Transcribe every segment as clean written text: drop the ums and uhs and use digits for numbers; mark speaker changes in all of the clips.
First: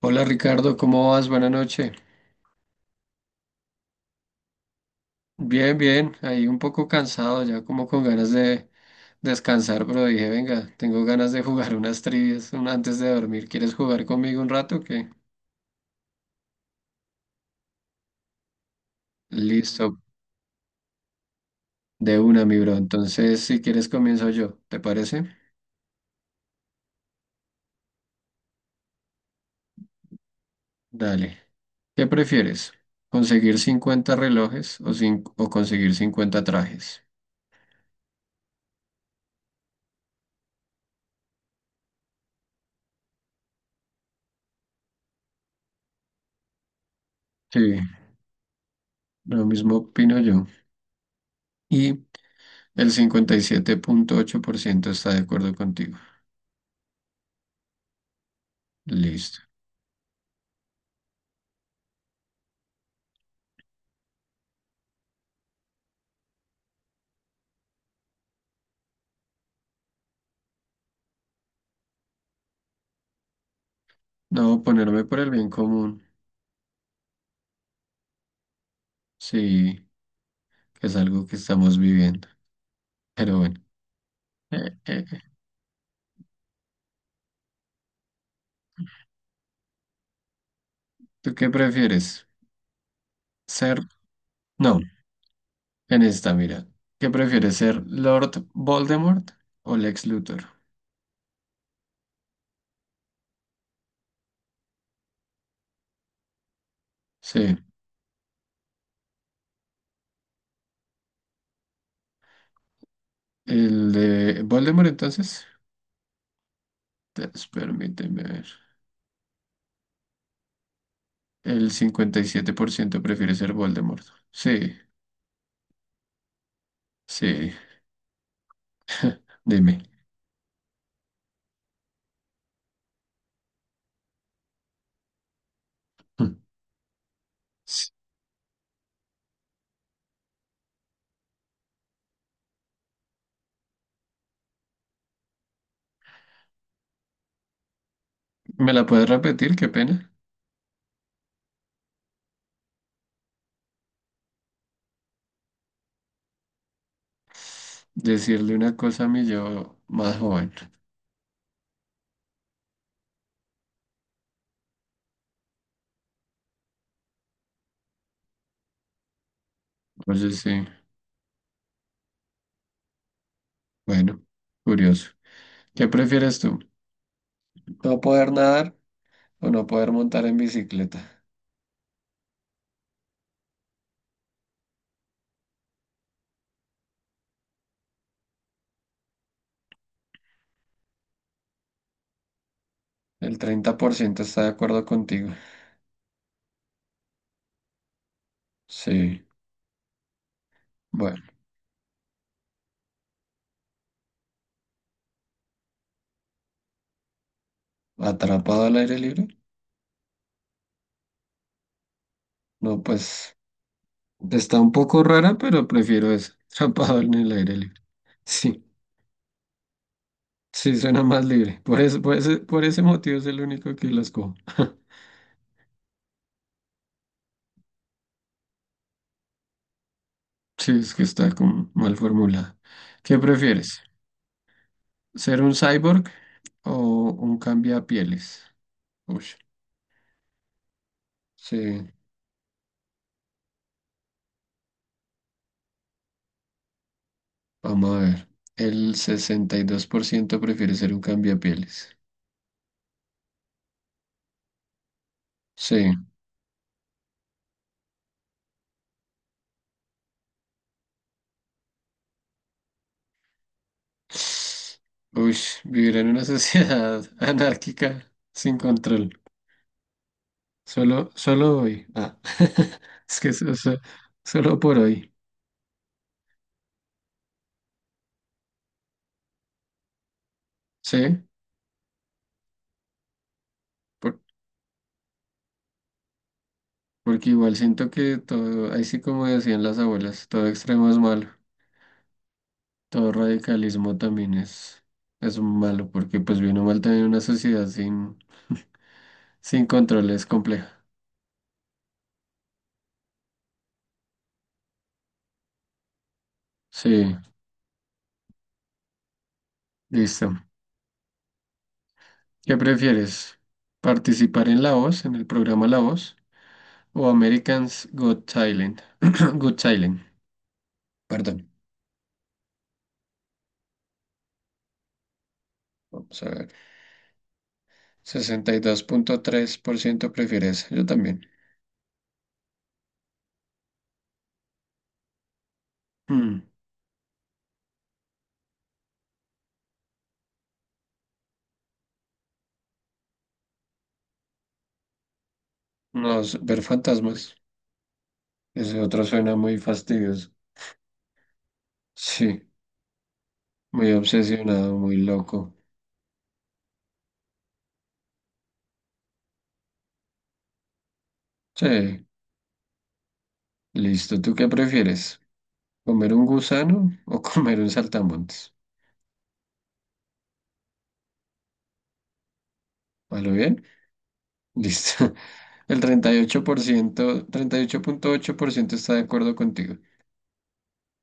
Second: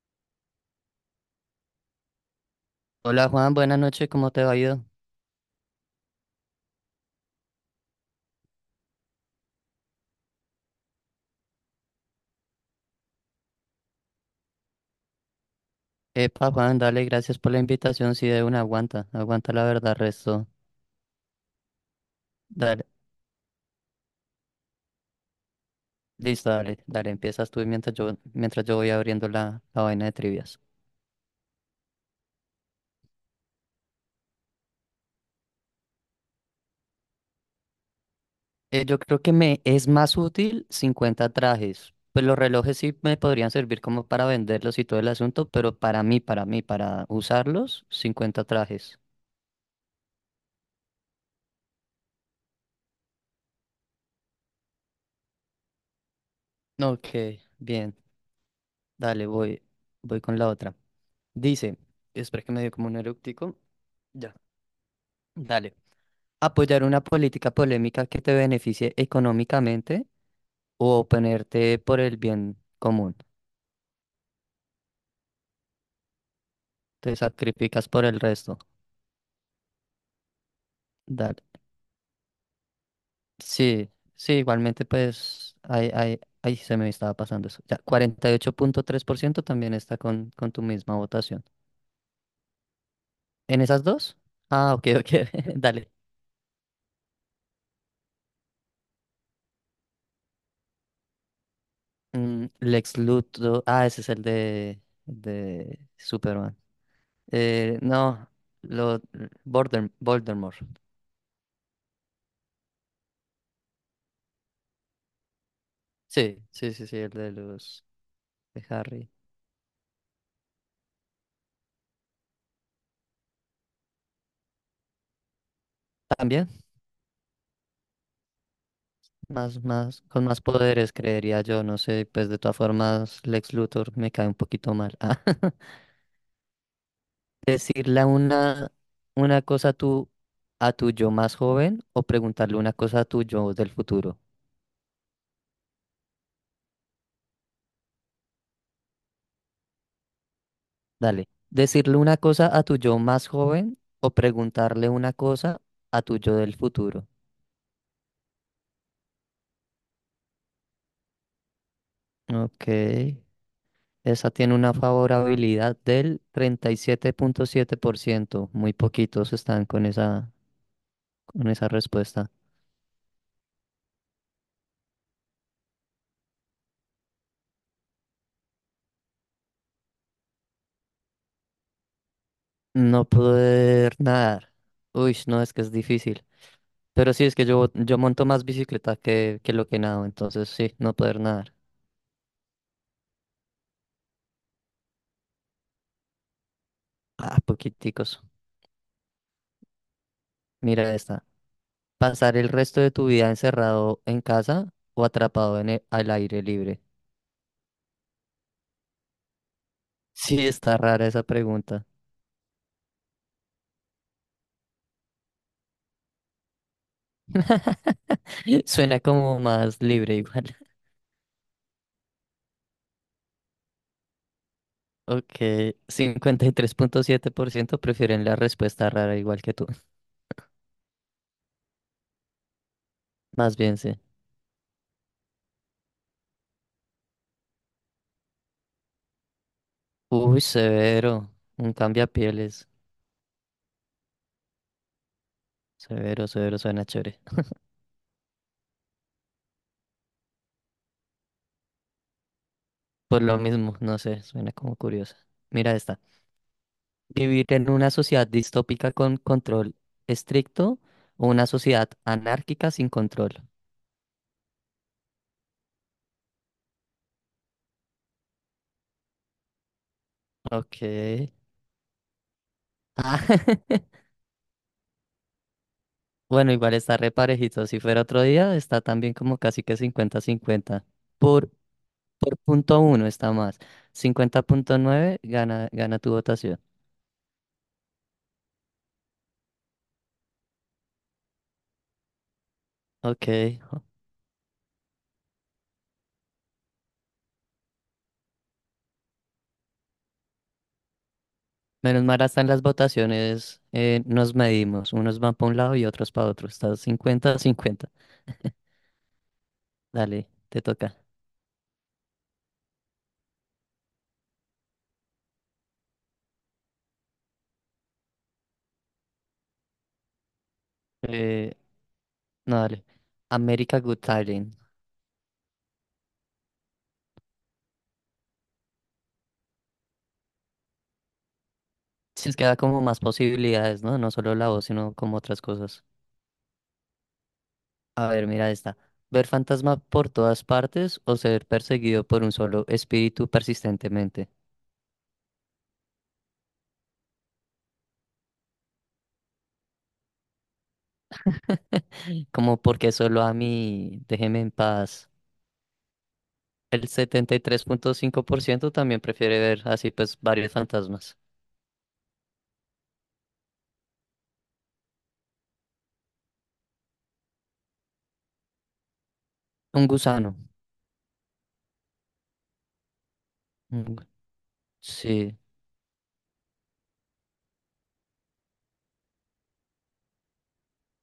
Speaker 1: Hola Ricardo, ¿cómo vas? Buenas noches.
Speaker 2: Hola Juan, buenas noches, ¿cómo te va ido?
Speaker 1: Bien, bien, ahí un poco cansado, ya como con ganas de descansar, pero dije, venga, tengo ganas de jugar unas trivias antes de dormir. ¿Quieres jugar conmigo un rato? ¿Qué?
Speaker 2: Epa Juan, dale, gracias por la invitación, si de una aguanta, aguanta la
Speaker 1: Listo,
Speaker 2: verdad, resto.
Speaker 1: de una, mi bro.
Speaker 2: Dale,
Speaker 1: Entonces, si quieres, comienzo yo, ¿te parece?
Speaker 2: listo, dale, dale, empiezas tú mientras yo voy abriendo la vaina de trivias.
Speaker 1: Dale. ¿Qué prefieres? ¿Conseguir 50 relojes o, o conseguir 50 trajes?
Speaker 2: Yo creo que me es más útil 50 trajes, pues los relojes sí me podrían servir como para venderlos y todo el asunto, pero para mí, para
Speaker 1: Sí,
Speaker 2: usarlos, 50 trajes.
Speaker 1: lo mismo opino yo. Y el 57,8% está de acuerdo contigo.
Speaker 2: Ok, bien, dale,
Speaker 1: Listo.
Speaker 2: voy con la otra. Dice, espera que me dio como un eructico. Ya. Dale. Apoyar una política polémica que te beneficie económicamente o oponerte por el bien común.
Speaker 1: No, ponerme por el bien común,
Speaker 2: Te sacrificas por el resto.
Speaker 1: sí, que es algo que
Speaker 2: Dale.
Speaker 1: estamos viviendo. Pero bueno,
Speaker 2: Sí, sí,
Speaker 1: eh,
Speaker 2: igualmente
Speaker 1: eh, eh.
Speaker 2: pues ahí se me estaba pasando eso. Ya, 48,3% también está con tu misma
Speaker 1: ¿Tú
Speaker 2: votación.
Speaker 1: qué prefieres?
Speaker 2: ¿En
Speaker 1: ¿Ser?
Speaker 2: esas dos? Ah,
Speaker 1: No,
Speaker 2: ok, ok, dale.
Speaker 1: en esta, mira. ¿Qué prefieres ser Lord Voldemort o Lex Luthor?
Speaker 2: Mm, Lex Luthor, ah, ese es el de Superman.
Speaker 1: Sí,
Speaker 2: No, lo, Voldemort.
Speaker 1: el de Voldemort entonces.
Speaker 2: Sí, sí, sí, sí, el de
Speaker 1: Entonces,
Speaker 2: los
Speaker 1: permíteme ver.
Speaker 2: de Harry.
Speaker 1: El 57% prefiere ser Voldemort. Sí,
Speaker 2: También,
Speaker 1: sí,
Speaker 2: más,
Speaker 1: dime.
Speaker 2: más, con más poderes, creería yo, no sé, pues de todas formas, Lex Luthor me cae un poquito mal. Ah,
Speaker 1: Sí.
Speaker 2: decirle una cosa a tu yo más joven o preguntarle una cosa a tu yo del futuro.
Speaker 1: ¿Me la puedes repetir? Qué pena.
Speaker 2: Dale. Decirle una cosa a tu yo más joven o preguntarle una cosa a tu yo del futuro.
Speaker 1: Decirle una cosa a mi yo más joven.
Speaker 2: Ok. Esa tiene una favorabilidad del treinta y siete punto siete por ciento. Muy poquitos están con
Speaker 1: Oye,
Speaker 2: esa,
Speaker 1: sí.
Speaker 2: con esa respuesta.
Speaker 1: Bueno, curioso. ¿Qué prefieres tú? ¿No poder nadar o no poder montar en bicicleta?
Speaker 2: No poder nadar. Uy, no, es que es difícil. Pero sí, es que yo monto más bicicleta que lo que nado. Entonces sí, no poder nadar.
Speaker 1: El 30% está de acuerdo contigo.
Speaker 2: Ah, poquiticos.
Speaker 1: Sí,
Speaker 2: Mira
Speaker 1: bueno,
Speaker 2: esta. Pasar el resto de tu vida encerrado en casa o atrapado al aire libre.
Speaker 1: atrapado al aire libre.
Speaker 2: Sí, está rara esa pregunta.
Speaker 1: No, pues está un poco rara, pero prefiero eso. Atrapado en el aire libre. Sí,
Speaker 2: Suena como más libre igual.
Speaker 1: sí, suena más libre. Por eso, por ese motivo es el único que las cojo.
Speaker 2: Ok, 53.7% prefieren la respuesta rara igual que tú.
Speaker 1: Sí, es que está como mal formulada. ¿Qué
Speaker 2: Más bien,
Speaker 1: prefieres?
Speaker 2: sí.
Speaker 1: ¿Ser un cyborg o un cambiapieles? Uy,
Speaker 2: Uy, severo. Un
Speaker 1: sí.
Speaker 2: cambiapieles. Severo, severo, suena chévere.
Speaker 1: Vamos a ver. El 62% prefiere ser un cambiapieles.
Speaker 2: Por lo mismo, no sé, suena como curiosa. Mira
Speaker 1: Sí.
Speaker 2: esta. ¿Vivir en una sociedad distópica con control estricto o una sociedad anárquica sin control?
Speaker 1: Uy, vivir en una sociedad anárquica sin control.
Speaker 2: Ok.
Speaker 1: Solo hoy. Ah, es
Speaker 2: Ah,
Speaker 1: que solo por hoy.
Speaker 2: bueno, igual está re parejito. Si fuera otro día, está también como casi que 50-50.
Speaker 1: Sí,
Speaker 2: Por Por punto uno está más.
Speaker 1: por-
Speaker 2: Cincuenta punto nueve gana tu votación.
Speaker 1: porque igual siento que todo, ahí sí como decían las abuelas, todo extremo es malo. Todo
Speaker 2: Ok.
Speaker 1: radicalismo también es malo, porque pues bien o mal también una sociedad sin control es compleja.
Speaker 2: Menos mal hasta en las votaciones nos medimos. Unos van para un lado y otros para otro. Estás
Speaker 1: Sí,
Speaker 2: 50 cincuenta. Dale,
Speaker 1: listo.
Speaker 2: te toca.
Speaker 1: ¿Qué prefieres? ¿Participar en La Voz, en el programa La Voz, o Americans Got Talent? Got Talent, perdón.
Speaker 2: Eh, no, dale. America Good Talent.
Speaker 1: Vamos a ver. 62,3% prefiere esa. Yo también.
Speaker 2: Si es que da como más posibilidades, ¿no? No solo la voz, sino como otras cosas.
Speaker 1: Hmm.
Speaker 2: A ver, mira esta. Ver fantasma por todas partes o ser perseguido por un solo espíritu persistentemente.
Speaker 1: No, ver fantasmas. Ese otro suena muy fastidioso. Sí,
Speaker 2: Como porque solo a
Speaker 1: muy
Speaker 2: mí, déjeme en
Speaker 1: obsesionado, muy
Speaker 2: paz.
Speaker 1: loco.
Speaker 2: El 73,5% también prefiere ver así pues varios fantasmas.
Speaker 1: Sí, listo. ¿Tú qué prefieres? ¿Comer un gusano o comer un saltamontes?
Speaker 2: Un gusano.
Speaker 1: ¿A bien?
Speaker 2: un gu- sí,
Speaker 1: Listo. El treinta treinta y ocho ocho ocho por ciento 38,8% está de acuerdo contigo.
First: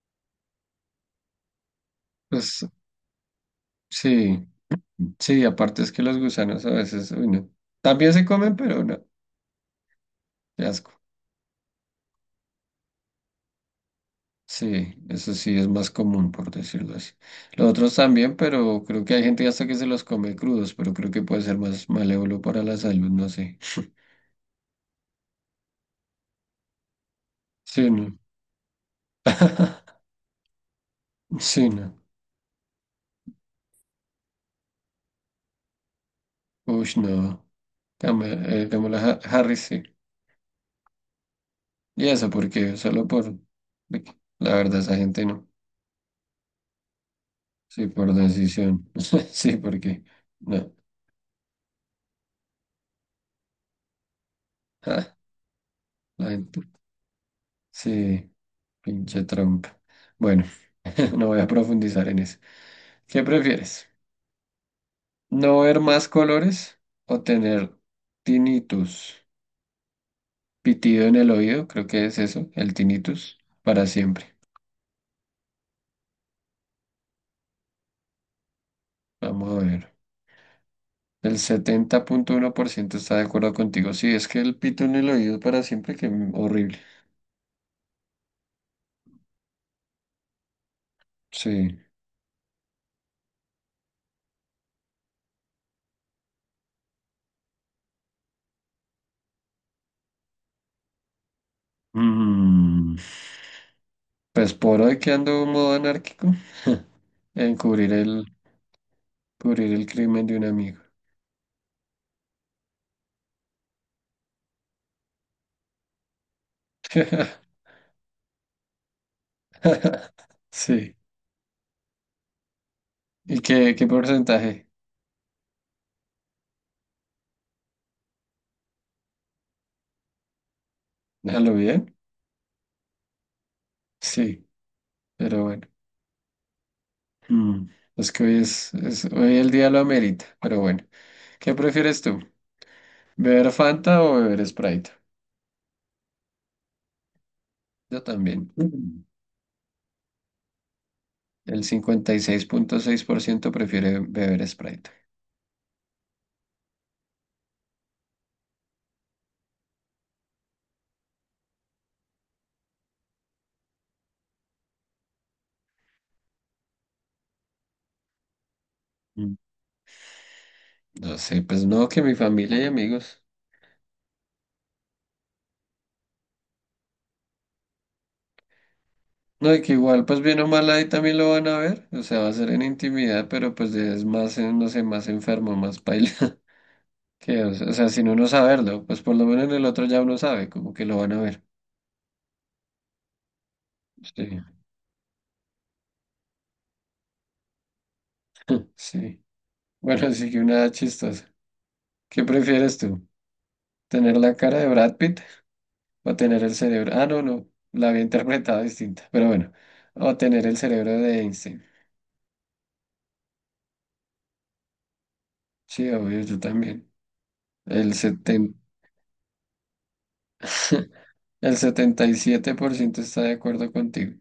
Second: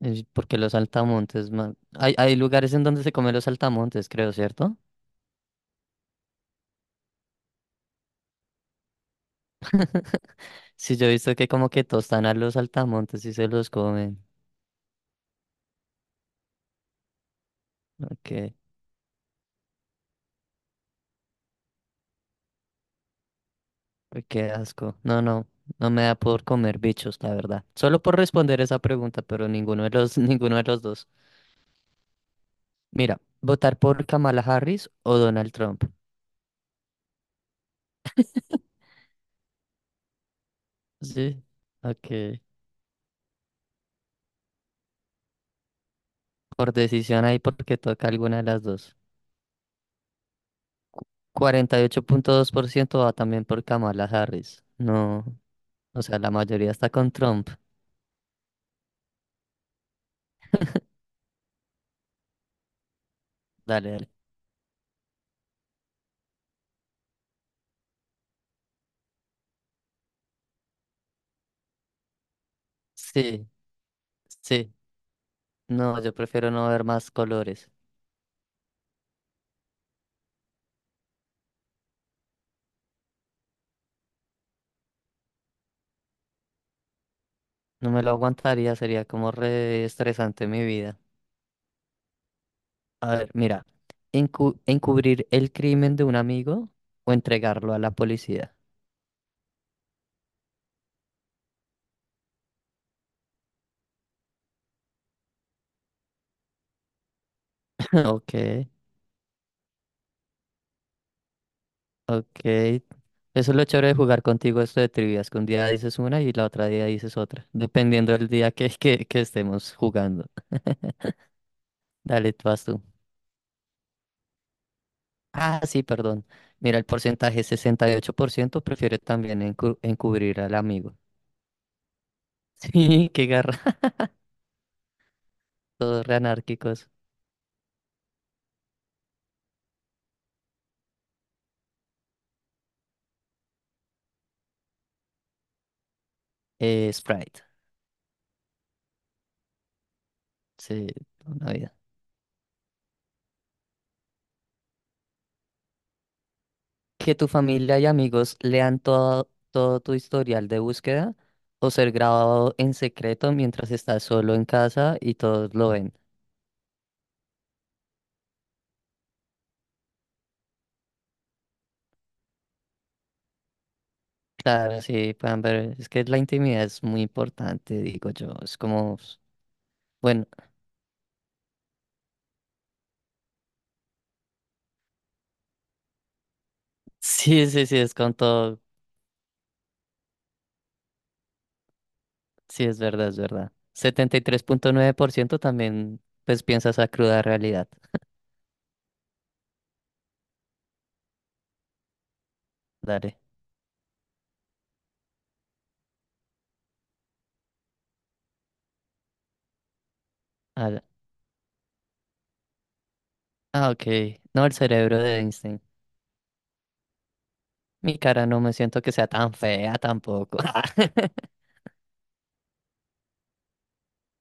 Speaker 2: es porque los saltamontes, man. Hay
Speaker 1: Pues
Speaker 2: lugares en donde se comen los saltamontes, creo,
Speaker 1: sí,
Speaker 2: ¿cierto?
Speaker 1: sí, aparte es que los gusanos a veces, uy, no. También se comen, pero no, qué asco.
Speaker 2: Sí, yo he visto que como que tostan a los saltamontes y se los comen.
Speaker 1: Sí, eso sí es más común, por decirlo así. Los otros
Speaker 2: Ok,
Speaker 1: también, pero creo que hay gente hasta que se los come crudos, pero creo que puede ser más malévolo para la salud, no sé.
Speaker 2: uy, qué asco. No, no, no me da por comer bichos, la verdad.
Speaker 1: Sí,
Speaker 2: Solo por
Speaker 1: no.
Speaker 2: responder esa pregunta, pero ninguno de los, ninguno de los dos.
Speaker 1: Sí, no.
Speaker 2: Mira, ¿votar por Kamala Harris o Donald Trump?
Speaker 1: Uy, no. Kamala, Kamala Harris, sí.
Speaker 2: Sí,
Speaker 1: Y
Speaker 2: ok.
Speaker 1: eso, porque solo por... La verdad, esa gente no.
Speaker 2: Por decisión ahí porque
Speaker 1: Sí,
Speaker 2: toca
Speaker 1: por
Speaker 2: alguna de las
Speaker 1: decisión.
Speaker 2: dos.
Speaker 1: Sí, porque no.
Speaker 2: 48.2% va también por Kamala Harris.
Speaker 1: Ah,
Speaker 2: No, o sea,
Speaker 1: la
Speaker 2: la
Speaker 1: gente.
Speaker 2: mayoría está con Trump.
Speaker 1: Sí, pinche trampa. Bueno, no voy a profundizar en eso. ¿Qué prefieres?
Speaker 2: Dale, dale.
Speaker 1: ¿No ver más colores o tener tinnitus? Pitido en el oído, creo que es eso, el tinnitus,
Speaker 2: Sí,
Speaker 1: para siempre.
Speaker 2: sí. No, yo prefiero no ver más colores.
Speaker 1: Vamos a ver. El 70,1% está de acuerdo contigo. Sí, es que el pito en el oído para siempre, que horrible.
Speaker 2: No me lo aguantaría, sería como re estresante mi vida.
Speaker 1: Sí.
Speaker 2: A ver, mira, encubrir el crimen de un amigo o entregarlo a la policía.
Speaker 1: Mm, Pues por hoy que ando modo anárquico. Encubrir el,
Speaker 2: Ok,
Speaker 1: cubrir el crimen de un amigo.
Speaker 2: ok. Eso es lo chévere de jugar contigo esto de trivias, que un día dices una y la otra día dices otra, dependiendo del día que estemos jugando.
Speaker 1: Sí.
Speaker 2: Dale, tú vas tú.
Speaker 1: ¿Y qué porcentaje?
Speaker 2: Ah, sí, perdón. Mira, el porcentaje, 68% prefiere también encubrir al amigo.
Speaker 1: ¿Déjalo bien?
Speaker 2: Sí, qué garra.
Speaker 1: Sí, pero bueno.
Speaker 2: Todos re anárquicos.
Speaker 1: Mm, Es que hoy es, hoy el día lo amerita, pero bueno. ¿Qué prefieres tú? ¿Beber Fanta o beber Sprite?
Speaker 2: Sprite.
Speaker 1: Yo también. Mm.
Speaker 2: Sí, toda una
Speaker 1: El
Speaker 2: vida.
Speaker 1: 56,6% prefiere beber Sprite.
Speaker 2: Que tu familia y amigos lean todo tu historial de búsqueda o ser grabado en secreto mientras estás solo en casa y todos lo ven.
Speaker 1: Mm. No sé, pues no, que mi familia y amigos.
Speaker 2: Claro, sí, puedan ver, es que la intimidad es muy importante, digo yo, es como,
Speaker 1: No, y que igual, pues
Speaker 2: bueno,
Speaker 1: bien o mal ahí también lo van a ver, o sea, va a ser en intimidad, pero pues es más, no sé, más enfermo, más paila, que,
Speaker 2: sí,
Speaker 1: o
Speaker 2: sí,
Speaker 1: sea, o
Speaker 2: sí,
Speaker 1: sea,
Speaker 2: es
Speaker 1: sin
Speaker 2: con
Speaker 1: uno
Speaker 2: todo,
Speaker 1: saberlo, pues por lo menos en el otro ya uno sabe, como que lo van a ver.
Speaker 2: sí, es verdad, es verdad. setenta y
Speaker 1: Sí,
Speaker 2: tres punto nueve por ciento también, pues, piensa esa cruda realidad.
Speaker 1: sí. Bueno, así que una chistosa. ¿Qué prefieres tú?
Speaker 2: Dale.
Speaker 1: ¿Tener la cara de Brad Pitt o tener el cerebro? Ah, no, no, la había interpretado distinta, pero bueno, o tener el
Speaker 2: al-
Speaker 1: cerebro de Einstein.
Speaker 2: Ah, ok, no el cerebro de Einstein.
Speaker 1: Sí, obvio, yo también.
Speaker 2: Mi
Speaker 1: El
Speaker 2: cara no me
Speaker 1: seten
Speaker 2: siento que sea tan fea tampoco.
Speaker 1: El 77% está de acuerdo contigo.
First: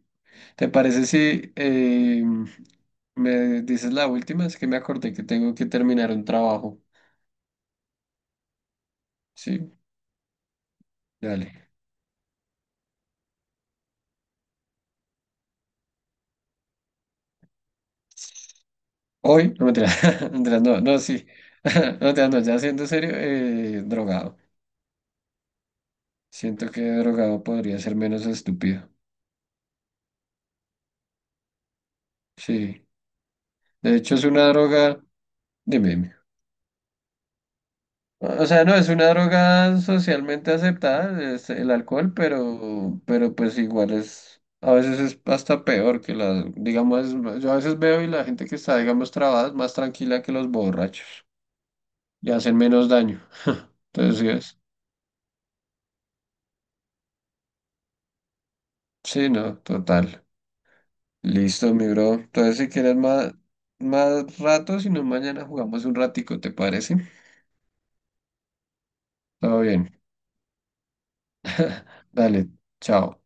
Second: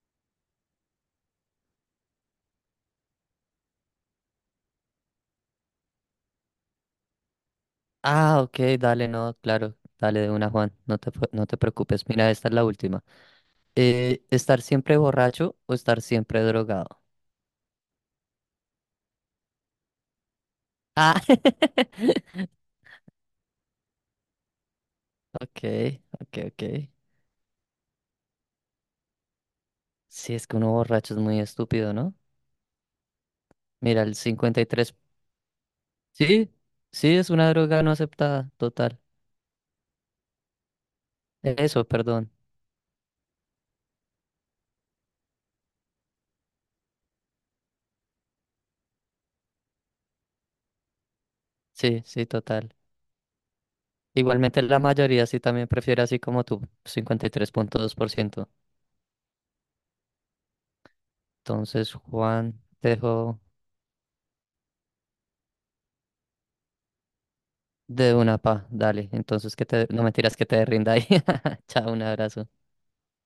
Speaker 1: ¿Te parece si me dices la última? Es que me acordé que tengo que terminar un trabajo.
Speaker 2: Ah, ok, dale, no,
Speaker 1: Sí,
Speaker 2: claro, dale de una, Juan, no te
Speaker 1: dale.
Speaker 2: preocupes, mira, esta es la última. ¿Estar siempre borracho o estar siempre drogado?
Speaker 1: Hoy, no mentiras, mentiras, no, no,
Speaker 2: Ah,
Speaker 1: sí. No, mentiras, no, ya siendo serio, drogado.
Speaker 2: ok, ok, ok.
Speaker 1: Siento que drogado podría ser menos estúpido.
Speaker 2: Sí, es que uno borracho es muy estúpido, ¿no?
Speaker 1: Sí. De
Speaker 2: Mira,
Speaker 1: hecho,
Speaker 2: el
Speaker 1: es una
Speaker 2: 53.
Speaker 1: droga. Dime, dime.
Speaker 2: Sí, sí, es una droga no
Speaker 1: O
Speaker 2: aceptada,
Speaker 1: sea, no es
Speaker 2: total.
Speaker 1: una droga socialmente aceptada, es el
Speaker 2: Eso,
Speaker 1: alcohol,
Speaker 2: perdón.
Speaker 1: pero pues igual es, a veces es hasta peor que la digamos, yo a veces veo y la gente que está, digamos, trabada es más tranquila que los borrachos
Speaker 2: Sí, sí,
Speaker 1: y hacen
Speaker 2: total.
Speaker 1: menos daño. Entonces, sí,
Speaker 2: Igualmente la mayoría sí también prefiere así como tú, 53,2%.
Speaker 1: sí, no, total. Listo, mi
Speaker 2: Entonces,
Speaker 1: bro. Entonces,
Speaker 2: Juan,
Speaker 1: si
Speaker 2: te
Speaker 1: quieres más,
Speaker 2: dejo
Speaker 1: más rato, si no, mañana jugamos un ratico, ¿te parece?
Speaker 2: de una pa, dale. Entonces,
Speaker 1: Todo
Speaker 2: que te...
Speaker 1: bien.
Speaker 2: No mentiras que te rinda ahí. Chao, un abrazo.
Speaker 1: Dale, chao.